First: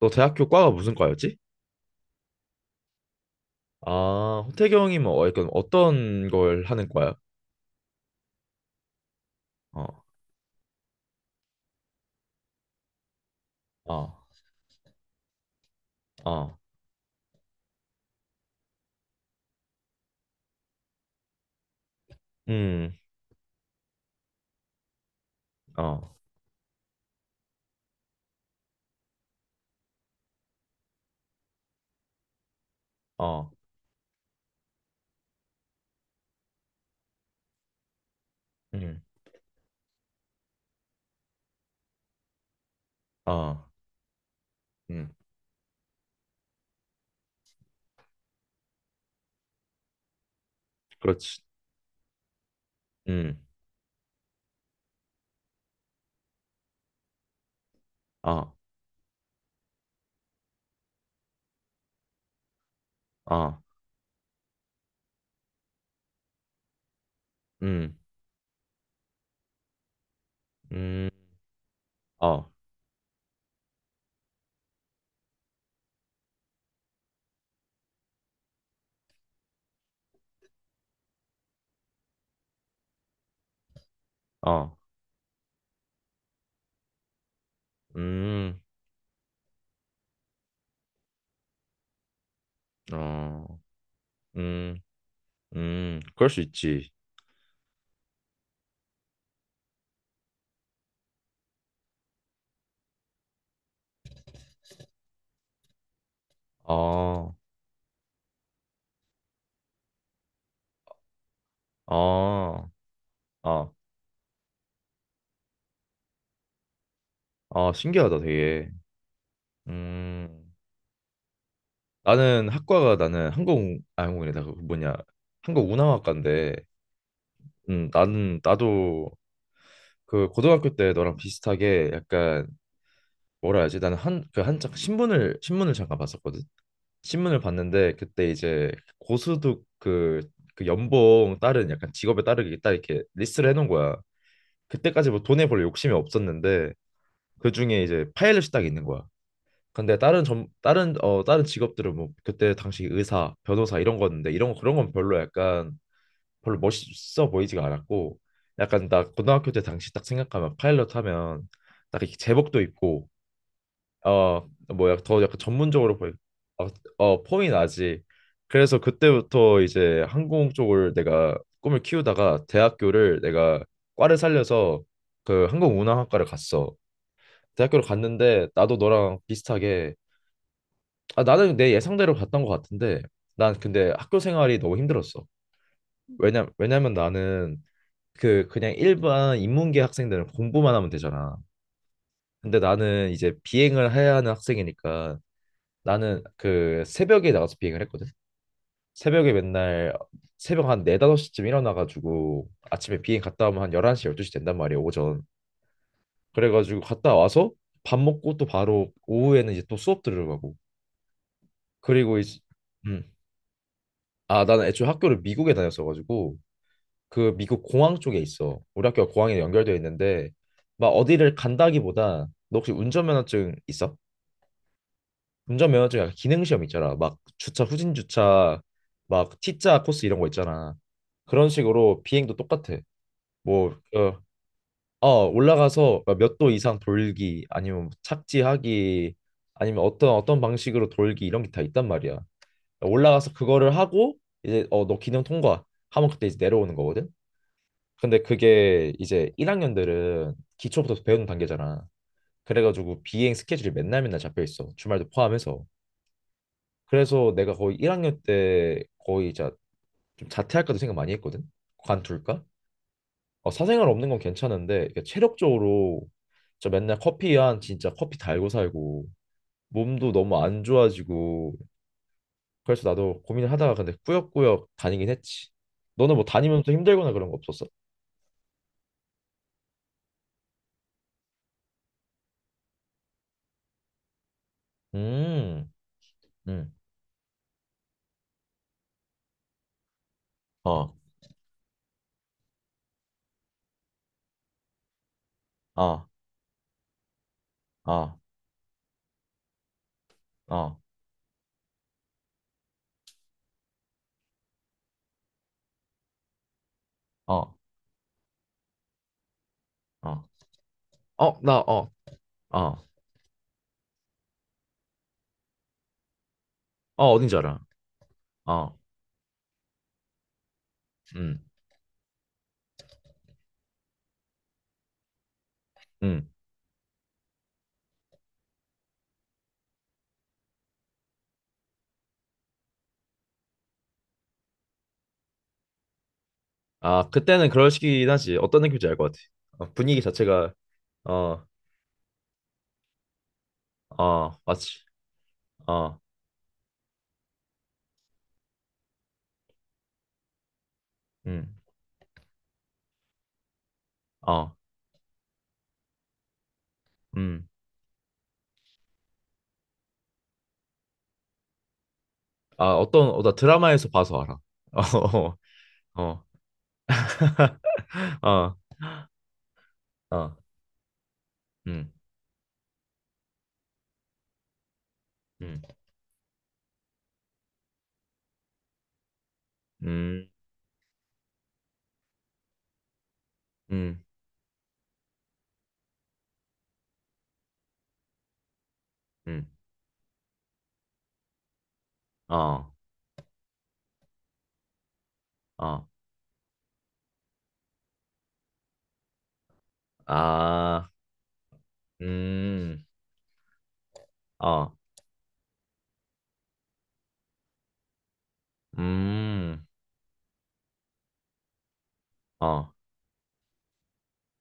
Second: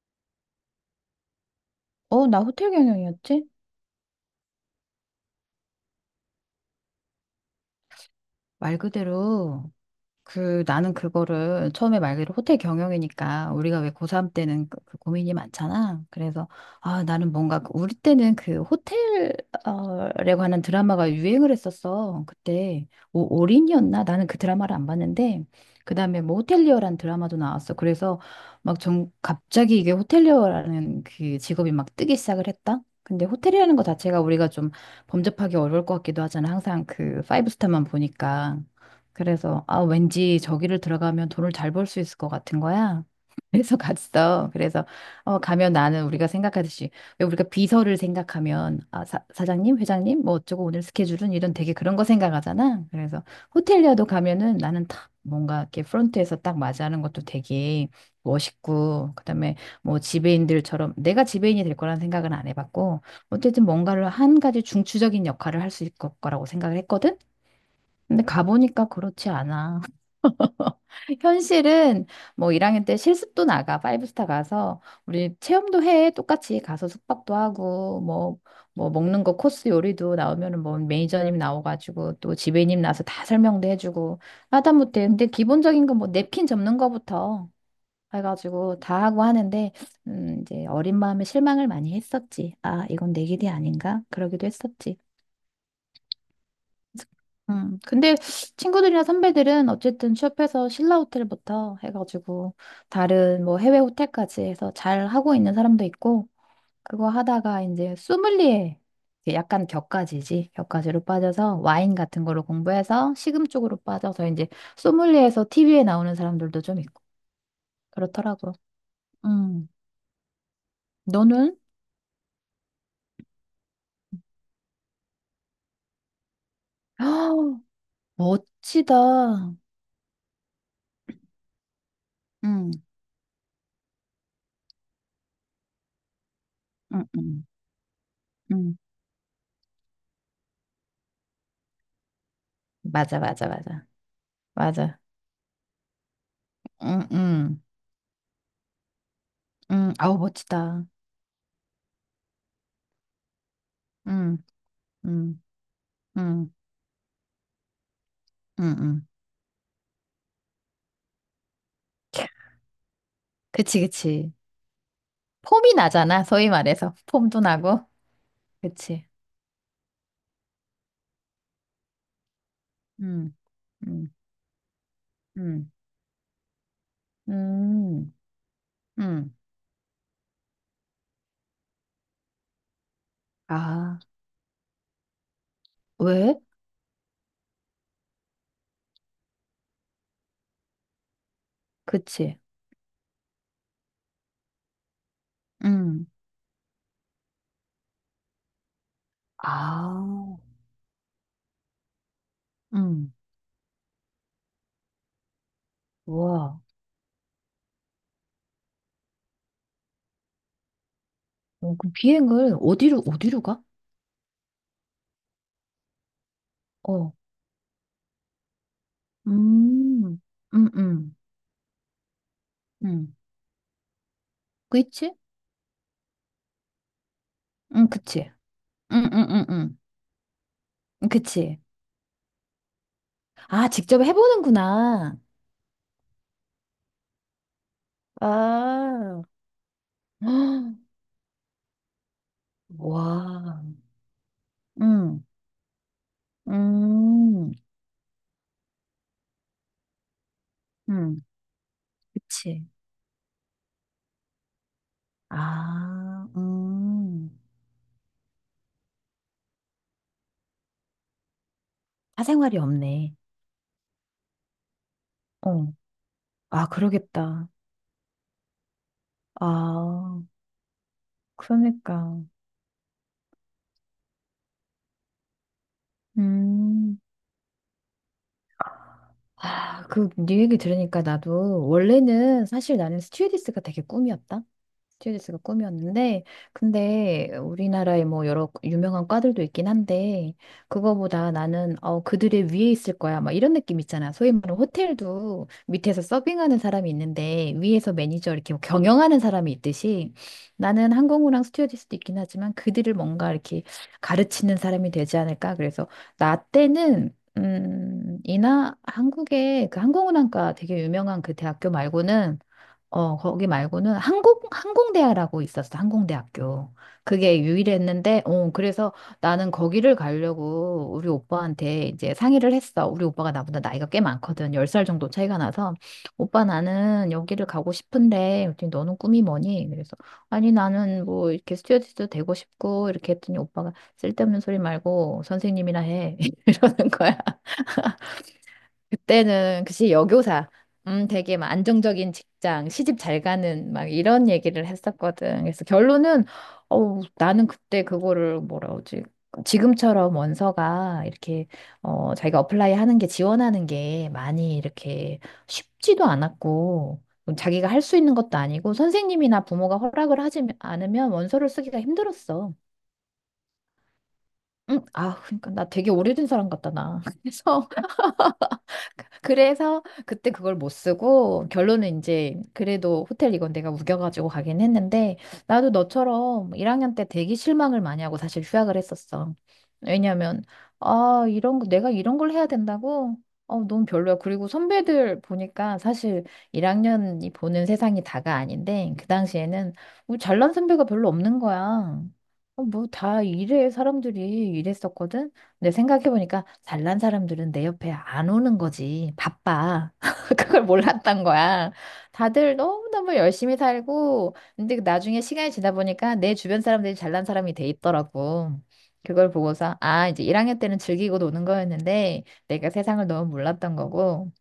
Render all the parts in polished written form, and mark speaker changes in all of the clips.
Speaker 1: 너 대학교 과가 무슨 과였지?
Speaker 2: 나 호텔 경영이었지?
Speaker 1: 아, 호태경이 뭐 약간 어떤 걸 하는 과야?
Speaker 2: 말 그대로,
Speaker 1: 어,
Speaker 2: 그 나는 그거를 처음에 말 그대로 호텔 경영이니까 우리가 왜
Speaker 1: 어,
Speaker 2: 고3 때는 그 고민이 많잖아. 그래서
Speaker 1: 어,
Speaker 2: 아 나는 뭔가 우리 때는 그 호텔에 관한 드라마가 유행을 했었어. 그때
Speaker 1: 음,
Speaker 2: 올인이었나? 나는 그 드라마를 안 봤는데
Speaker 1: 어,
Speaker 2: 그다음에 뭐 호텔리어라는 드라마도 나왔어. 그래서 막 전 갑자기 이게 호텔리어라는 그 직업이 막 뜨기 시작을 했다. 근데
Speaker 1: 어,
Speaker 2: 호텔이라는 거 자체가 우리가 좀 범접하기 어려울 것 같기도 하잖아. 항상 그 파이브 스타만 보니까.
Speaker 1: 음,
Speaker 2: 그래서 아 왠지 저기를 들어가면 돈을 잘 벌 수 있을 것 같은 거야.
Speaker 1: 어,
Speaker 2: 그래서 갔어. 그래서
Speaker 1: 음,
Speaker 2: 어 가면 나는 우리가 생각하듯이 왜 우리가 비서를 생각하면 아 사장님, 회장님 뭐 어쩌고 오늘 스케줄은
Speaker 1: 그렇지,
Speaker 2: 이런 되게 그런 거 생각하잖아. 그래서
Speaker 1: 음,
Speaker 2: 호텔리아도 가면은 나는 딱 뭔가 이렇게 프론트에서 딱 맞이하는 것도 되게
Speaker 1: 어,
Speaker 2: 멋있고 그다음에 뭐 지배인들처럼 내가 지배인이 될 거라는 생각은 안 해봤고
Speaker 1: 어,
Speaker 2: 어쨌든 뭔가를 한 가지 중추적인 역할을 할 수 있을 거라고 생각을 했거든.
Speaker 1: 음,
Speaker 2: 근데 가보니까 그렇지 않아.
Speaker 1: 음,
Speaker 2: 현실은
Speaker 1: 어,
Speaker 2: 뭐 1학년 때 실습도 나가, 파이브스타 가서 우리 체험도 해. 똑같이 가서 숙박도 하고 뭐 뭐 먹는 거 코스 요리도 나오면은 뭐 매니저님 나와가지고 또 지배님 나서 다 설명도 해주고
Speaker 1: 어,
Speaker 2: 하다못해 근데 기본적인 건 뭐 냅킨 접는 거부터
Speaker 1: 음,
Speaker 2: 해가지고 다 하고 하는데 이제 어린 마음에 실망을 많이 했었지. 아 이건 내
Speaker 1: 어,
Speaker 2: 길이 아닌가? 그러기도
Speaker 1: 음,
Speaker 2: 했었지.
Speaker 1: 그럴 수 있지.
Speaker 2: 근데 친구들이나 선배들은 어쨌든 취업해서 신라 호텔부터 해가지고 다른 뭐 해외 호텔까지 해서 잘 하고 있는 사람도 있고 그거
Speaker 1: 어,
Speaker 2: 하다가 이제 소믈리에 이제 약간 격가지지 격가지로 빠져서 와인 같은 거로
Speaker 1: 어,
Speaker 2: 공부해서 식음
Speaker 1: 어,
Speaker 2: 쪽으로 빠져서 이제 소믈리에에서 TV에 나오는 사람들도 좀 있고
Speaker 1: 어, 신기하다,
Speaker 2: 그렇더라고.
Speaker 1: 되게.
Speaker 2: 음,
Speaker 1: 음,
Speaker 2: 너는?
Speaker 1: 나는 항공, 아, 항공이다. 그 뭐냐, 한국 운항학과인데. 나는 나도
Speaker 2: 멋지다.
Speaker 1: 그 고등학교 때 너랑 비슷하게 약간
Speaker 2: 음,
Speaker 1: 뭐라 해야지? 나는 한 그 한창 신문을 잠깐 봤었거든.
Speaker 2: 음,
Speaker 1: 신문을
Speaker 2: 음,
Speaker 1: 봤는데 그때 이제
Speaker 2: 음.
Speaker 1: 고수득 그, 그 연봉 따른 약간 직업에 따르게 딱 이렇게
Speaker 2: 맞아, 맞아,
Speaker 1: 리스트를 해놓은
Speaker 2: 맞아,
Speaker 1: 거야.
Speaker 2: 맞아.
Speaker 1: 그때까지 뭐 돈에 별로 욕심이 없었는데
Speaker 2: 응,
Speaker 1: 그
Speaker 2: 응.
Speaker 1: 중에 이제 파일럿이 딱 있는 거야. 근데
Speaker 2: 아우,
Speaker 1: 다른 점
Speaker 2: 멋지다.
Speaker 1: 다른 어 다른 직업들은 뭐 그때 당시 의사, 변호사 이런 거였는데
Speaker 2: 음,
Speaker 1: 이런 거 그런 건 별로
Speaker 2: 음,
Speaker 1: 약간
Speaker 2: 음,
Speaker 1: 별로 멋있어 보이지가 않았고
Speaker 2: 음,
Speaker 1: 약간 나
Speaker 2: 음.
Speaker 1: 고등학교 때 당시 딱 생각하면 파일럿 하면 딱 이렇게 제복도 입고
Speaker 2: 그치, 그치.
Speaker 1: 어 뭐야 더 약간
Speaker 2: 폼이
Speaker 1: 전문적으로 보이
Speaker 2: 나잖아, 소위
Speaker 1: 어,
Speaker 2: 말해서. 폼도
Speaker 1: 폼이
Speaker 2: 나고.
Speaker 1: 나지 그래서
Speaker 2: 그치.
Speaker 1: 그때부터 이제 항공 쪽을 내가 꿈을 키우다가 대학교를
Speaker 2: 음,
Speaker 1: 내가
Speaker 2: 음,
Speaker 1: 과를 살려서 그
Speaker 2: 음,
Speaker 1: 항공운항학과를 갔어 대학교를
Speaker 2: 음,
Speaker 1: 갔는데 나도 너랑
Speaker 2: 음.
Speaker 1: 비슷하게 아 나는 내 예상대로 갔던 것 같은데 난 근데
Speaker 2: 아,
Speaker 1: 학교 생활이 너무 힘들었어
Speaker 2: 왜?
Speaker 1: 왜냐면 나는 그 그냥 일반 인문계 학생들은 공부만 하면 되잖아.
Speaker 2: 그치.
Speaker 1: 근데 나는 이제 비행을 해야 하는 학생이니까
Speaker 2: 음,
Speaker 1: 나는 그 새벽에 나가서 비행을 했거든. 새벽에 맨날
Speaker 2: 아,
Speaker 1: 새벽 한 4, 5시쯤 일어나가지고 아침에
Speaker 2: 음,
Speaker 1: 비행 갔다 오면 한 11시, 12시 된단 말이야, 오전.
Speaker 2: 와.
Speaker 1: 그래가지고 갔다 와서 밥 먹고 또 바로 오후에는 이제 또 수업 들으러 가고.
Speaker 2: 어, 그
Speaker 1: 그리고 이제,
Speaker 2: 비행을
Speaker 1: 음.
Speaker 2: 어디로 가?
Speaker 1: 아, 나는 애초에 학교를 미국에 다녔어가지고
Speaker 2: 어,
Speaker 1: 그 미국 공항 쪽에 있어. 우리 학교 가 공항에 연결되어
Speaker 2: 음,
Speaker 1: 있는데
Speaker 2: 음,
Speaker 1: 막
Speaker 2: 음,
Speaker 1: 어디를 간다기보다 너 혹시
Speaker 2: 음.
Speaker 1: 운전면허증 있어?
Speaker 2: 그치?
Speaker 1: 운전면허증 약간 기능 시험 있잖아. 막 주차
Speaker 2: 응,
Speaker 1: 후진
Speaker 2: 그치.
Speaker 1: 주차
Speaker 2: 음, 음,
Speaker 1: 막
Speaker 2: 음, 음.
Speaker 1: T자 코스 이런 거 있잖아. 그런
Speaker 2: 그치.
Speaker 1: 식으로 비행도 똑같아.
Speaker 2: 아,
Speaker 1: 뭐
Speaker 2: 직접 해보는구나.
Speaker 1: 올라가서 몇 도 이상 돌기 아니면 뭐 착지하기
Speaker 2: 아,
Speaker 1: 아니면 어떤
Speaker 2: 헉,
Speaker 1: 방식으로 돌기 이런 게 다 있단 말이야. 올라가서
Speaker 2: 와,
Speaker 1: 그거를 하고 이제 너 기능
Speaker 2: 음,
Speaker 1: 통과 하면 그때 이제 내려오는 거거든.
Speaker 2: 음,
Speaker 1: 근데 그게 이제 1학년들은 기초부터
Speaker 2: 음,
Speaker 1: 배우는 단계잖아.
Speaker 2: 그치.
Speaker 1: 그래가지고 비행 스케줄이 맨날 맨날 잡혀 있어. 주말도 포함해서.
Speaker 2: 아,
Speaker 1: 그래서 내가 거의 1학년 때 좀 자퇴할까도 생각 많이 했거든. 관둘까?
Speaker 2: 사생활이 없네.
Speaker 1: 어, 사생활 없는 건 괜찮은데 이게
Speaker 2: 어,
Speaker 1: 체력적으로
Speaker 2: 아,
Speaker 1: 진짜 맨날 커피
Speaker 2: 그러겠다.
Speaker 1: 한 진짜 커피 달고 살고 몸도
Speaker 2: 아,
Speaker 1: 너무 안 좋아지고
Speaker 2: 그러니까,
Speaker 1: 그래서 나도 고민을 하다가 근데 꾸역꾸역 다니긴 했지. 너는 뭐 다니면서
Speaker 2: 음.
Speaker 1: 힘들거나 그런 거 없었어?
Speaker 2: 아, 그, 네 얘기 들으니까 나도, 원래는 사실 나는 스튜어디스가 되게 꿈이었다. 스튜어디스가
Speaker 1: 음,
Speaker 2: 꿈이었는데,
Speaker 1: 음,
Speaker 2: 근데 우리나라에 뭐 여러 유명한 과들도 있긴 한데,
Speaker 1: 어,
Speaker 2: 그거보다 나는, 어, 그들의 위에 있을 거야. 막 이런 느낌 있잖아. 소위 말하는 호텔도 밑에서
Speaker 1: 어,
Speaker 2: 서빙하는 사람이 있는데, 위에서
Speaker 1: 어,
Speaker 2: 매니저 이렇게 뭐 경영하는 사람이 있듯이,
Speaker 1: 어.
Speaker 2: 나는 항공우랑 스튜어디스도 있긴 하지만, 그들을 뭔가 이렇게 가르치는 사람이 되지 않을까. 그래서, 나 때는,
Speaker 1: 어,
Speaker 2: 이나 한국에 그
Speaker 1: 어,
Speaker 2: 항공운항과 되게 유명한 그
Speaker 1: 어, 나,
Speaker 2: 대학교
Speaker 1: 어,
Speaker 2: 말고는
Speaker 1: 어, 어,
Speaker 2: 어 거기 말고는 항공대학이라고 있었어 항공대학교
Speaker 1: 어딘 지
Speaker 2: 그게
Speaker 1: 알아.
Speaker 2: 유일했는데 어
Speaker 1: 어,
Speaker 2: 그래서 나는 거기를 가려고 우리
Speaker 1: 음,
Speaker 2: 오빠한테 이제 상의를 했어 우리 오빠가 나보다 나이가 꽤 많거든 10살 정도 차이가 나서
Speaker 1: 음.
Speaker 2: 오빠 나는 여기를 가고 싶은데 그랬더니 너는 꿈이 뭐니 그래서 아니 나는 뭐 이렇게 스튜어디스도 되고 싶고 이렇게 했더니 오빠가 쓸데없는 소리 말고 선생님이나 해 이러는
Speaker 1: 아,
Speaker 2: 거야
Speaker 1: 그때는 그럴 시기긴 하지. 어떤 느낌인지 알 것 같아.
Speaker 2: 그때는
Speaker 1: 어,
Speaker 2: 글씨
Speaker 1: 분위기
Speaker 2: 여교사,
Speaker 1: 자체가,
Speaker 2: 되게
Speaker 1: 어,
Speaker 2: 막 안정적인 직장, 시집 잘 가는 막 이런
Speaker 1: 어,
Speaker 2: 얘기를
Speaker 1: 맞지.
Speaker 2: 했었거든. 그래서
Speaker 1: 어,
Speaker 2: 결론은 어, 나는 그때 그거를 뭐라 그러지? 지금처럼 원서가 이렇게
Speaker 1: 음,
Speaker 2: 어, 자기가 어플라이 하는 게 지원하는 게
Speaker 1: 어,
Speaker 2: 많이 이렇게 쉽지도 않았고 뭐
Speaker 1: 음.
Speaker 2: 자기가 할 수 있는 것도 아니고 선생님이나 부모가 허락을 하지 않으면 원서를 쓰기가 힘들었어.
Speaker 1: 아, 나 드라마에서 봐서 알아.
Speaker 2: 응, 아, 그러니까 나 되게
Speaker 1: 어, 어,
Speaker 2: 오래된 사람 같다, 나. 그래서
Speaker 1: 어,
Speaker 2: 그래서 그때
Speaker 1: 어,
Speaker 2: 그걸 못 쓰고
Speaker 1: 음,
Speaker 2: 결론은 이제 그래도 호텔 이건 내가 우겨가지고 가긴 했는데
Speaker 1: 음,
Speaker 2: 나도 너처럼 1학년 때 되게 실망을 많이 하고 사실 휴학을 했었어.
Speaker 1: 음,
Speaker 2: 왜냐면 아 이런 거 내가 이런 걸 해야 된다고? 어 너무
Speaker 1: 음,
Speaker 2: 별로야. 그리고 선배들 보니까 사실 1학년이 보는 세상이 다가 아닌데 그
Speaker 1: 음,
Speaker 2: 당시에는 우리 잘난 선배가 별로 없는 거야. 어,
Speaker 1: 어,
Speaker 2: 뭐다 이래 사람들이 이랬었거든. 근데
Speaker 1: 어,
Speaker 2: 생각해보니까 잘난 사람들은 내 옆에 안 오는 거지. 바빠. 그걸 몰
Speaker 1: 아,
Speaker 2: 랐던 거야. 다들
Speaker 1: 음,
Speaker 2: 너무너무 열심히 살고,
Speaker 1: 어,
Speaker 2: 근데 그 나중에 시간이 지나 보니까 내 주변 사람들이 잘난 사람이 돼 있더라고. 그걸
Speaker 1: 음,
Speaker 2: 보고서, 아, 이제 1학년 때는 즐기고 노는 거였는데, 내가
Speaker 1: 어,
Speaker 2: 세상을 너무 몰랐던 거고.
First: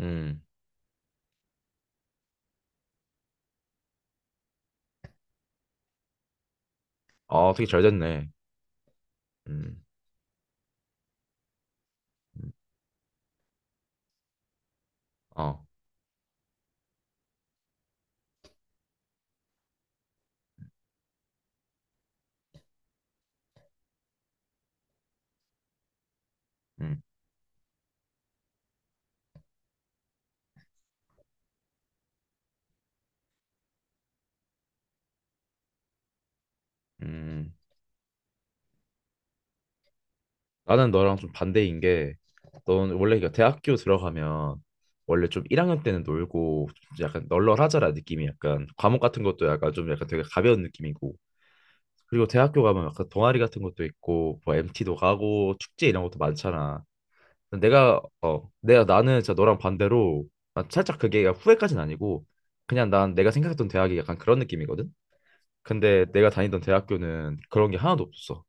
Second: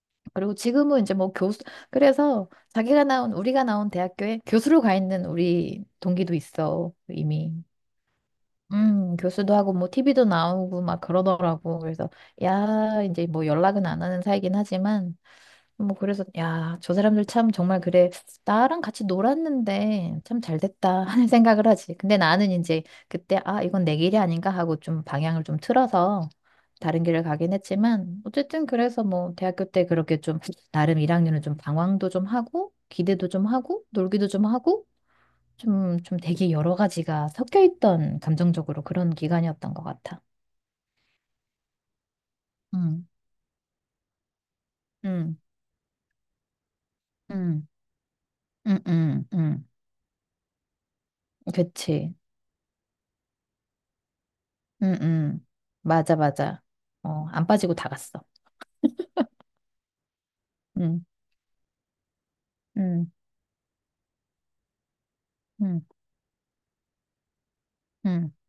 Speaker 1: 음.
Speaker 2: 그리고 지금은 이제 뭐 교수, 그래서 자기가 나온, 우리가 나온 대학교에 교수로 가 있는 우리 동기도 있어,
Speaker 1: 어,
Speaker 2: 이미.
Speaker 1: 되게 잘 됐네.
Speaker 2: 교수도 하고
Speaker 1: 음,
Speaker 2: 뭐 TV도 나오고 막 그러더라고. 그래서
Speaker 1: 음,
Speaker 2: 야, 이제 뭐 연락은 안 하는 사이긴 하지만
Speaker 1: 어.
Speaker 2: 뭐 그래서 야, 저 사람들 참 정말 그래. 나랑 같이 놀았는데 참 잘 됐다 하는 생각을 하지. 근데 나는 이제 그때 아, 이건 내 길이 아닌가 하고 좀 방향을 좀 틀어서
Speaker 1: 음,
Speaker 2: 다른 길을 가긴 했지만 어쨌든 그래서 뭐 대학교 때 그렇게 좀 나름 1학년은 좀 방황도 좀 하고 기대도 좀 하고 놀기도 좀 하고 좀 되게 여러 가지가
Speaker 1: 음.
Speaker 2: 섞여 있던 감정적으로 그런 기간이었던 것 같아.
Speaker 1: 나는 너랑 좀 반대인 게, 넌
Speaker 2: 응,
Speaker 1: 원래 이거 대학교 들어가면 원래
Speaker 2: 응,
Speaker 1: 좀 1학년 때는 놀고 좀 약간
Speaker 2: 응,
Speaker 1: 널널하잖아 느낌이 약간
Speaker 2: 응,
Speaker 1: 과목 같은
Speaker 2: 응,
Speaker 1: 것도
Speaker 2: 응.
Speaker 1: 약간 좀 약간 되게 가벼운 느낌이고
Speaker 2: 그치.
Speaker 1: 그리고 대학교 가면 약간 동아리 같은 것도 있고 뭐 MT도
Speaker 2: 응, 응.
Speaker 1: 가고 축제 이런
Speaker 2: 맞아,
Speaker 1: 것도
Speaker 2: 맞아.
Speaker 1: 많잖아.
Speaker 2: 어, 안
Speaker 1: 근데
Speaker 2: 빠지고 다
Speaker 1: 내가
Speaker 2: 갔어.
Speaker 1: 어 내가 나는 진짜 너랑 반대로 난 살짝
Speaker 2: 응,
Speaker 1: 그게 후회까지는 아니고 그냥
Speaker 2: 응,
Speaker 1: 난 내가 생각했던 대학이 약간 그런 느낌이거든.
Speaker 2: 응,
Speaker 1: 근데 내가 다니던 대학교는 그런 게 하나도
Speaker 2: 응.
Speaker 1: 없었어.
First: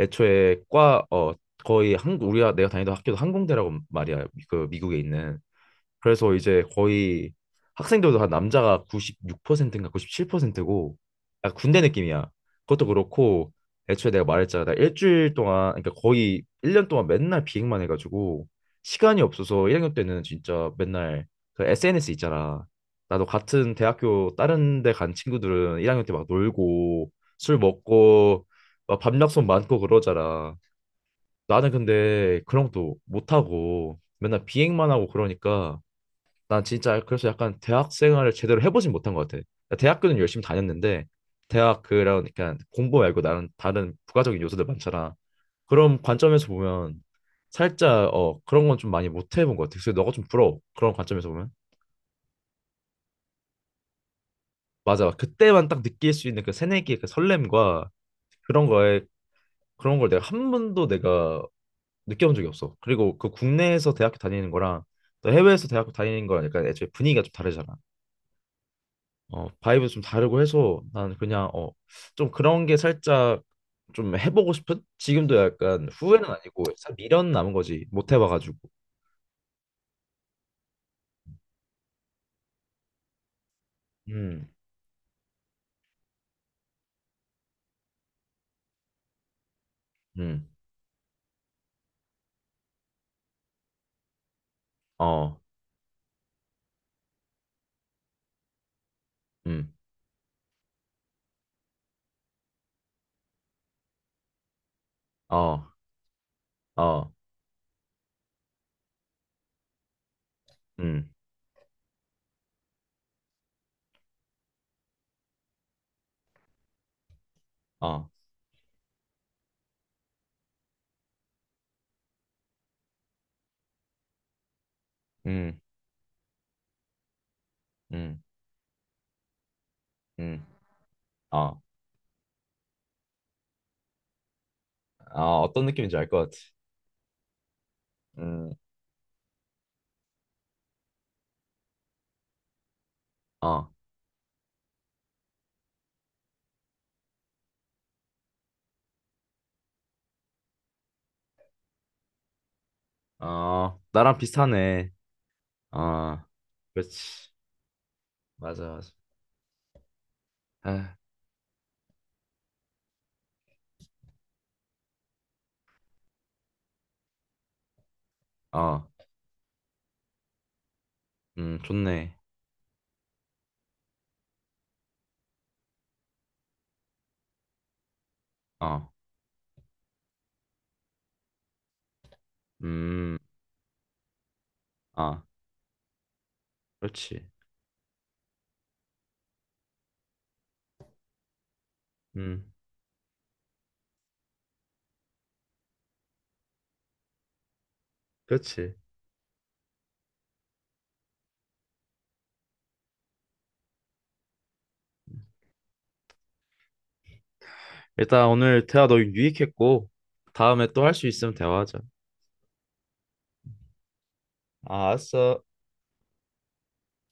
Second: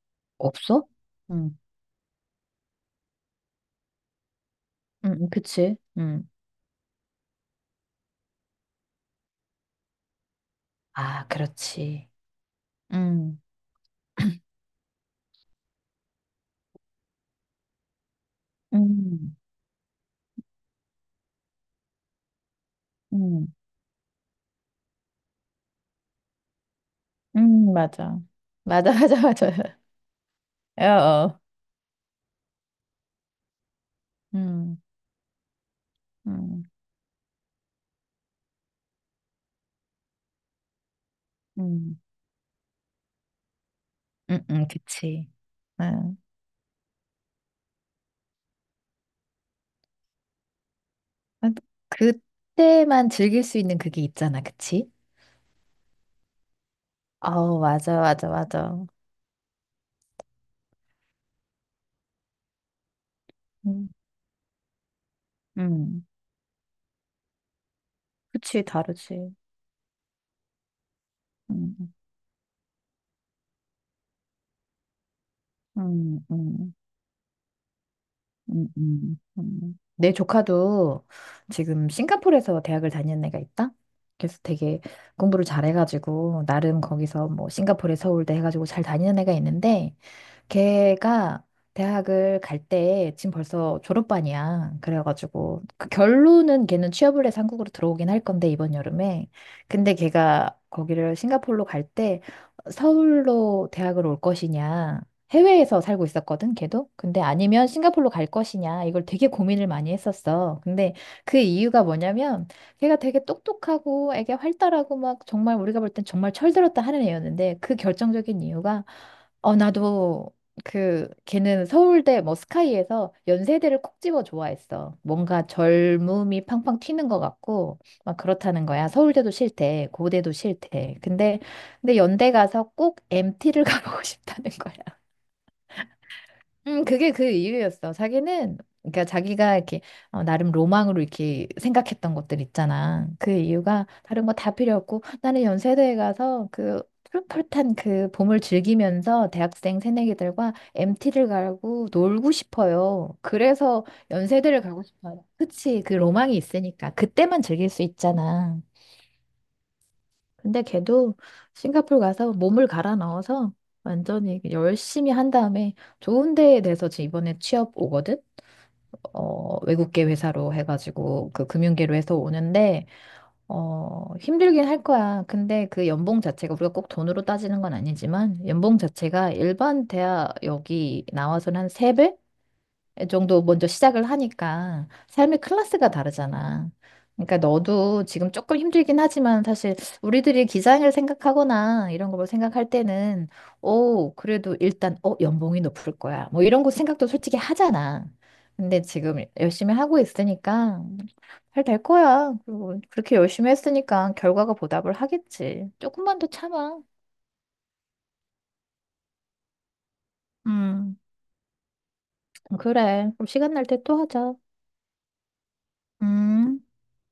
Speaker 1: 애초에
Speaker 2: 없어?
Speaker 1: 과 어
Speaker 2: 응,
Speaker 1: 거의 한국 우리가 내가 다니던 학교도 항공대라고 말이야 그 미국에
Speaker 2: 응,
Speaker 1: 있는
Speaker 2: 그치. 응.
Speaker 1: 그래서 이제 거의 학생들도 한 남자가 96%인가 97%고
Speaker 2: 아,
Speaker 1: 약간 군대
Speaker 2: 그렇지.
Speaker 1: 느낌이야. 그것도
Speaker 2: 응,
Speaker 1: 그렇고 애초에 내가 말했잖아. 나 일주일 동안 그러니까 거의 1년 동안 맨날 비행만 해가지고 시간이
Speaker 2: 응,
Speaker 1: 없어서 1학년 때는 진짜 맨날 그 SNS 있잖아. 나도
Speaker 2: 응,
Speaker 1: 같은 대학교 다른 데 간 친구들은 1학년 때 막 놀고 술
Speaker 2: 응, 맞아.
Speaker 1: 먹고
Speaker 2: 맞아,
Speaker 1: 막
Speaker 2: 맞아,
Speaker 1: 밤약속
Speaker 2: 맞아.
Speaker 1: 많고 그러잖아.
Speaker 2: 어, 어.
Speaker 1: 나는 근데 그런 것도 못하고 맨날
Speaker 2: 응,
Speaker 1: 비행만 하고 그러니까 난
Speaker 2: 응,
Speaker 1: 진짜 그래서 약간 대학 생활을 제대로 해보진 못한 것 같아. 그러니까 대학교는 열심히 다녔는데 대학
Speaker 2: 응,
Speaker 1: 그런 그까 공부 말고 나는 다른 부가적인
Speaker 2: 응,
Speaker 1: 요소들
Speaker 2: 응,
Speaker 1: 많잖아.
Speaker 2: 그치.
Speaker 1: 그런
Speaker 2: 응.
Speaker 1: 관점에서 보면 살짝 그런 건 좀 많이 못 해본 것 같아. 그래서 너가 좀 부러워. 그런 관점에서 보면.
Speaker 2: 아, 그때만 즐길 수 있는 그게 있잖아, 그치?
Speaker 1: 맞아. 그때만 딱 느낄 수 있는 그 새내기의 그
Speaker 2: 아
Speaker 1: 설렘과
Speaker 2: 맞아, 맞아,
Speaker 1: 그런
Speaker 2: 맞아.
Speaker 1: 거에 그런 걸 내가 한 번도 내가 느껴본 적이 없어. 그리고 그
Speaker 2: 음.
Speaker 1: 국내에서 대학교 다니는 거랑 또 해외에서 대학교
Speaker 2: 음,
Speaker 1: 다니는 거랑 약간 애초에 분위기가 좀 다르잖아.
Speaker 2: 그치, 다르지.
Speaker 1: 어, 바이브도 좀 다르고 해서 난 그냥
Speaker 2: 음,
Speaker 1: 좀 그런 게 살짝 좀 해보고 싶은? 지금도 약간
Speaker 2: 음,
Speaker 1: 후회는 아니고
Speaker 2: 음,
Speaker 1: 살짝 미련 남은 거지 못 해봐가지고
Speaker 2: 음. 내 조카도 지금 싱가포르에서 대학을 다니는 애가 있다? 그래서
Speaker 1: 음,
Speaker 2: 되게 공부를 잘해가지고, 나름 거기서 뭐 싱가포르에 서울대 해가지고 잘 다니는 애가 있는데,
Speaker 1: 음,
Speaker 2: 걔가 대학을 갈 때 지금 벌써 졸업반이야.
Speaker 1: 어,
Speaker 2: 그래가지고 그 결론은 걔는 취업을 해서 한국으로 들어오긴 할 건데 이번 여름에.
Speaker 1: 음,
Speaker 2: 근데 걔가 거기를 싱가포르로 갈 때 서울로 대학을 올 것이냐.
Speaker 1: 어,
Speaker 2: 해외에서 살고 있었거든, 걔도.
Speaker 1: 어,
Speaker 2: 근데 아니면 싱가포르로 갈 것이냐. 이걸 되게 고민을 많이 했었어. 근데
Speaker 1: 음,
Speaker 2: 그 이유가 뭐냐면 걔가 되게 똑똑하고 애게 활달하고 막 정말 우리가 볼 땐 정말 철들었다 하는 애였는데 그
Speaker 1: 어,
Speaker 2: 결정적인 이유가 어, 나도 그 걔는 서울대 뭐 스카이에서 연세대를 콕 집어 좋아했어. 뭔가
Speaker 1: 음,
Speaker 2: 젊음이 팡팡 튀는 것 같고 막
Speaker 1: 음,
Speaker 2: 그렇다는 거야. 서울대도 싫대, 고대도
Speaker 1: 음,
Speaker 2: 싫대. 근데
Speaker 1: 어,
Speaker 2: 근데 연대 가서 꼭 MT를 가보고 싶다는 거야.
Speaker 1: 아 어떤 느낌인지 알 것 같아
Speaker 2: 그게 그 이유였어.
Speaker 1: 음,
Speaker 2: 자기는, 그러니까 자기가 이렇게, 어, 나름 로망으로 이렇게 생각했던 것들 있잖아. 그
Speaker 1: 어,
Speaker 2: 이유가 다른 거 다 필요 없고, 나는 연세대에 가서 그 푸릇푸릇한 그 봄을 즐기면서 대학생 새내기들과 MT를 가고 놀고 싶어요.
Speaker 1: 어,
Speaker 2: 그래서
Speaker 1: 나랑
Speaker 2: 연세대를 가고
Speaker 1: 비슷하네
Speaker 2: 싶어요. 그치, 그
Speaker 1: 어,
Speaker 2: 로망이 있으니까.
Speaker 1: 그렇지
Speaker 2: 그때만 즐길 수 있잖아.
Speaker 1: 맞아 맞아
Speaker 2: 근데
Speaker 1: 아,
Speaker 2: 걔도 싱가포르 가서 몸을 갈아 넣어서 완전히 열심히 한 다음에 좋은 데에 대해서 지금 이번에 취업 오거든?
Speaker 1: 어,
Speaker 2: 어, 외국계 회사로 해가지고 그 금융계로
Speaker 1: 좋네
Speaker 2: 해서 오는데, 어, 힘들긴 할 거야. 근데 그 연봉 자체가 우리가 꼭 돈으로 따지는 건 아니지만 연봉
Speaker 1: 어,
Speaker 2: 자체가 일반 대학 여기 나와서는 한세배
Speaker 1: 음,
Speaker 2: 정도 먼저 시작을 하니까
Speaker 1: 아,
Speaker 2: 삶의 클래스가 다르잖아.
Speaker 1: 그렇지
Speaker 2: 그러니까 너도 지금 조금 힘들긴 하지만 사실 우리들이 기장을 생각하거나 이런 걸
Speaker 1: 음,
Speaker 2: 생각할 때는 오, 그래도 일단 어, 연봉이 높을 거야. 뭐 이런 거 생각도 솔직히 하잖아.
Speaker 1: 그렇지
Speaker 2: 근데 지금 열심히 하고 있으니까 잘 될 거야. 그리고 그렇게 열심히 했으니까 결과가 보답을 하겠지. 조금만 더 참아.
Speaker 1: 일단 오늘 대화 너무 유익했고 다음에 또 할
Speaker 2: 음.
Speaker 1: 수 있으면 대화하자.
Speaker 2: 그래. 그럼 시간 날 때 또 하자.
Speaker 1: 아, 알았어.
Speaker 2: 음.